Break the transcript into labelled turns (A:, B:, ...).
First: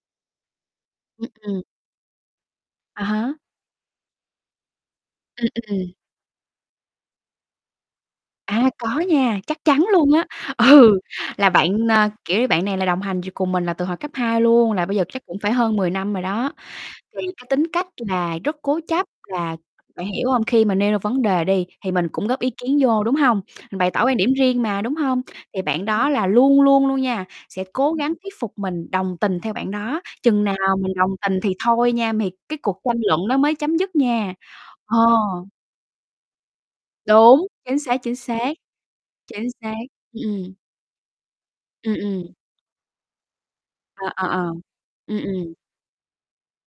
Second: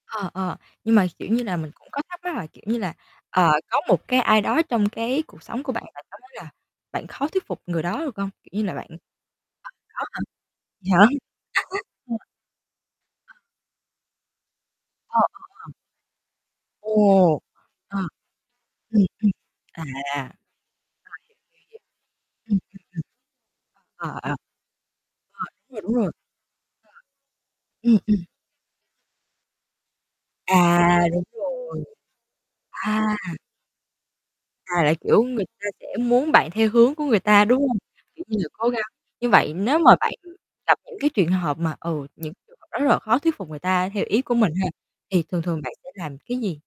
A: Ờ, ờ, nhưng mà, kiểu
B: Ừm,
A: như là,
B: ừm.
A: mình cũng có thắc mắc là, kiểu như là,
B: À há.
A: ờ, có một cái ai đó trong cái cuộc
B: Ừm,
A: sống của bạn,
B: ừm.
A: bạn có thấy là bạn khó thuyết phục người đó được không? Kiểu như
B: À,
A: là, bạn ơ,
B: có nha, chắc chắn luôn á.
A: có
B: Ừ,
A: hả? Vậy hả?
B: là bạn, ơ,
A: Ừm.
B: kiểu như, bạn này là đồng hành dù cùng mình là từ hồi cấp 2 luôn là bây giờ
A: Ồ,
B: chắc cũng
A: có ổn
B: phải
A: hông?
B: hơn 10 năm rồi đó. Thì
A: Ồ!
B: cái tính cách
A: À.
B: là rất cố
A: Ừm,
B: chấp là
A: ừm,
B: bạn
A: à,
B: hiểu hông, khi mà nêu ra vấn đề đi thì mình cũng góp ý
A: rồi, hiểu hiểu, ừm, ừm, ừm.
B: kiến vô, đúng hông? Mình bày tỏ quan
A: Ờ, à.
B: điểm
A: Rồi,
B: riêng mà, đúng hông? Thì
A: cái này
B: bạn
A: đúng
B: đó
A: rồi
B: là luôn luôn luôn nha, sẽ cố
A: Ừm,
B: gắng
A: ừm.
B: thuyết phục mình đồng tình theo bạn đó, chừng nào mình
A: À!
B: đồng
A: Đúng
B: tình thì
A: rồi.
B: thôi nha, m thì cái cuộc tranh
A: À!
B: luận đó mới chấm dứt nha.
A: À, là,
B: Ờ.
A: kiểu, người ta sẽ muốn bạn theo hướng của người ta,
B: Đúng,
A: đúng không?
B: chính xác, chính
A: Kiểu như là
B: xác.
A: cố gắng. Như
B: Chính
A: vậy
B: xác,
A: nếu mà bạn,
B: ừm,
A: ừm,
B: ừm.
A: gặp những cái truyền hợp mà,
B: Ừm,
A: ừ, những
B: ừm.
A: người họ rất là khó thuyết phục người ta theo
B: Ờ,
A: ý
B: ờ,
A: của
B: ờ.
A: mình ha,
B: Ừm,
A: thì thường
B: ừm.
A: thường bạn sẽ làm cái gì?